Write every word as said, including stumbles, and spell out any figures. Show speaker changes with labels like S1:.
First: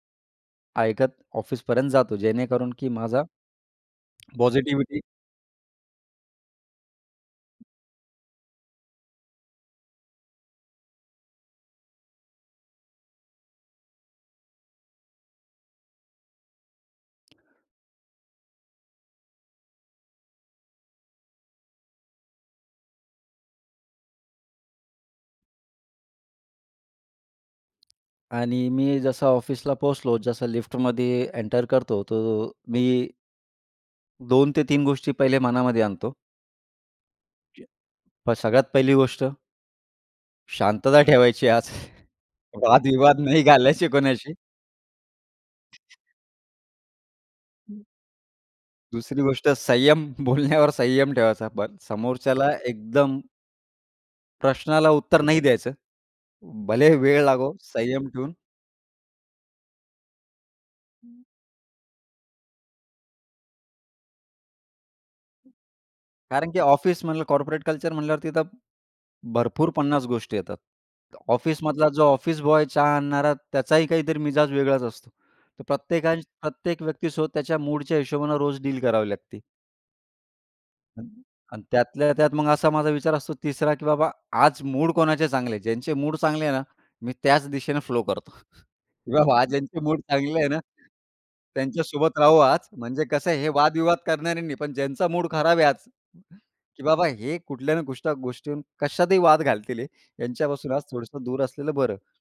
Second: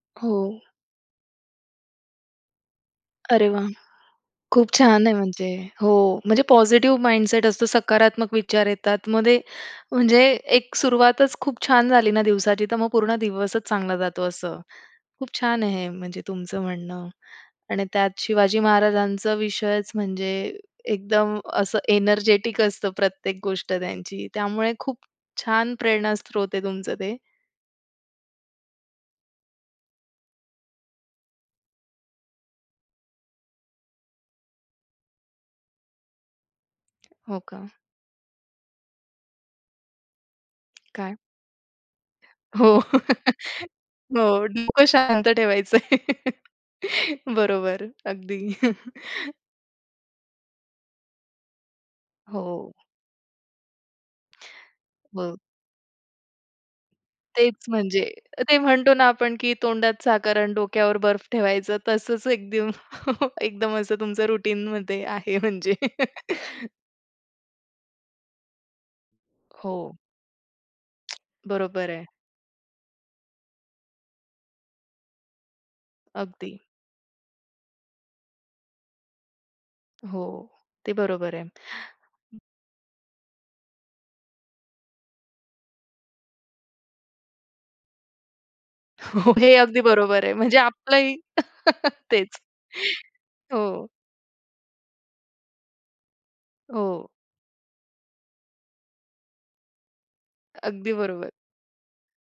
S1: हो.
S2: ऐकत ऑफिसपर्यंत जातो, जेणेकरून की माझा
S1: अरे वाह! खूप
S2: पॉझिटिव्हिटी
S1: छान आहे म्हणजे. हो, म्हणजे पॉझिटिव्ह माइंडसेट असतो, सकारात्मक विचार येतात मग ते म्हणजे एक सुरुवातच खूप छान झाली ना दिवसाची तर मग पूर्ण दिवसच चांगला जातो. असं खूप छान आहे हे म्हणजे तुमचं म्हणणं आणि त्यात शिवाजी महाराजांचं विषयच म्हणजे एकदम असं एनर्जेटिक असतं प्रत्येक गोष्ट त्यांची. त्यामुळे खूप छान प्रेरणास्रोत आहे तुमचं ते.
S2: आणि मी जसं ऑफिसला पोहोचलो, जसं लिफ्टमध्ये एंटर करतो तो मी दोन ते तीन गोष्टी पहिले मनामध्ये आणतो.
S1: हो का?
S2: अ, सगळ्यात पहिली गोष्ट शांतता
S1: काय?
S2: ठेवायची आज,
S1: हो.
S2: वादविवाद नाही घालायची कोणाशी.
S1: हो, डोकं शांत ठेवायचंय. बरोबर, अगदी.
S2: दुसरी गोष्ट संयम. बोलण्यावर संयम ठेवायचा, पण समोरच्याला
S1: हो.
S2: एकदम प्रश्नाला उत्तर
S1: ब
S2: नाही द्यायचं. भले वेळ लागो,
S1: तेच म्हणजे
S2: संयम ठेऊन
S1: ते म्हणतो ना, आपण की तोंडात साखर आणि डोक्यावर बर्फ ठेवायचं तसंच एक एकदम, एकदम असं तुमचं रुटीन म्हणतय आहे म्हणजे.
S2: कारण की ऑफिस म्हणलं, कॉर्पोरेट कल्चर म्हटल्यावर तिथ भरपूर
S1: हो.
S2: पन्नास गोष्टी येतात. ऑफिसमधला
S1: बरोबर
S2: जो
S1: आहे.
S2: ऑफिस बॉय चहा आणणारा, त्याचाही काहीतरी मिजाज वेगळाच असतो. तर प्रत्येकाच्या
S1: अगदी.
S2: प्रत्येक व्यक्तीसोबत त्याच्या मूडच्या हिशोबानं रोज डील करावी लागते.
S1: हो, ते बरोबर आहे.
S2: अन् त्यातल्या त्यात मग असा माझा विचार असतो. तिसरा, की बाबा आज मूड कोणाचे चांगले आहेत. ज्यांचे मूड चांगले आहे ना, मी त्याच दिशेने फ्लो करतो, की
S1: हो,
S2: बाबा आज
S1: हे
S2: ज्यांचे
S1: अगदी
S2: मूड
S1: बरोबर आहे.
S2: चांगले आहे
S1: म्हणजे
S2: ना
S1: आपलंही
S2: त्यांच्यासोबत राहू
S1: तेच.
S2: आज. म्हणजे कसं हे
S1: हो.
S2: वाद-विवाद करणाऱ्यांनी पण ज्यांचा मूड खराब आहे आज, की बाबा
S1: हो.
S2: हे कुठल्याने कुष्ट गोष्टीहुन कशातही वाद घालतील हे. ह्यांच्यापासून आज
S1: अगदी
S2: थोडसं
S1: बरोबर.
S2: दूर असलेलं बरं.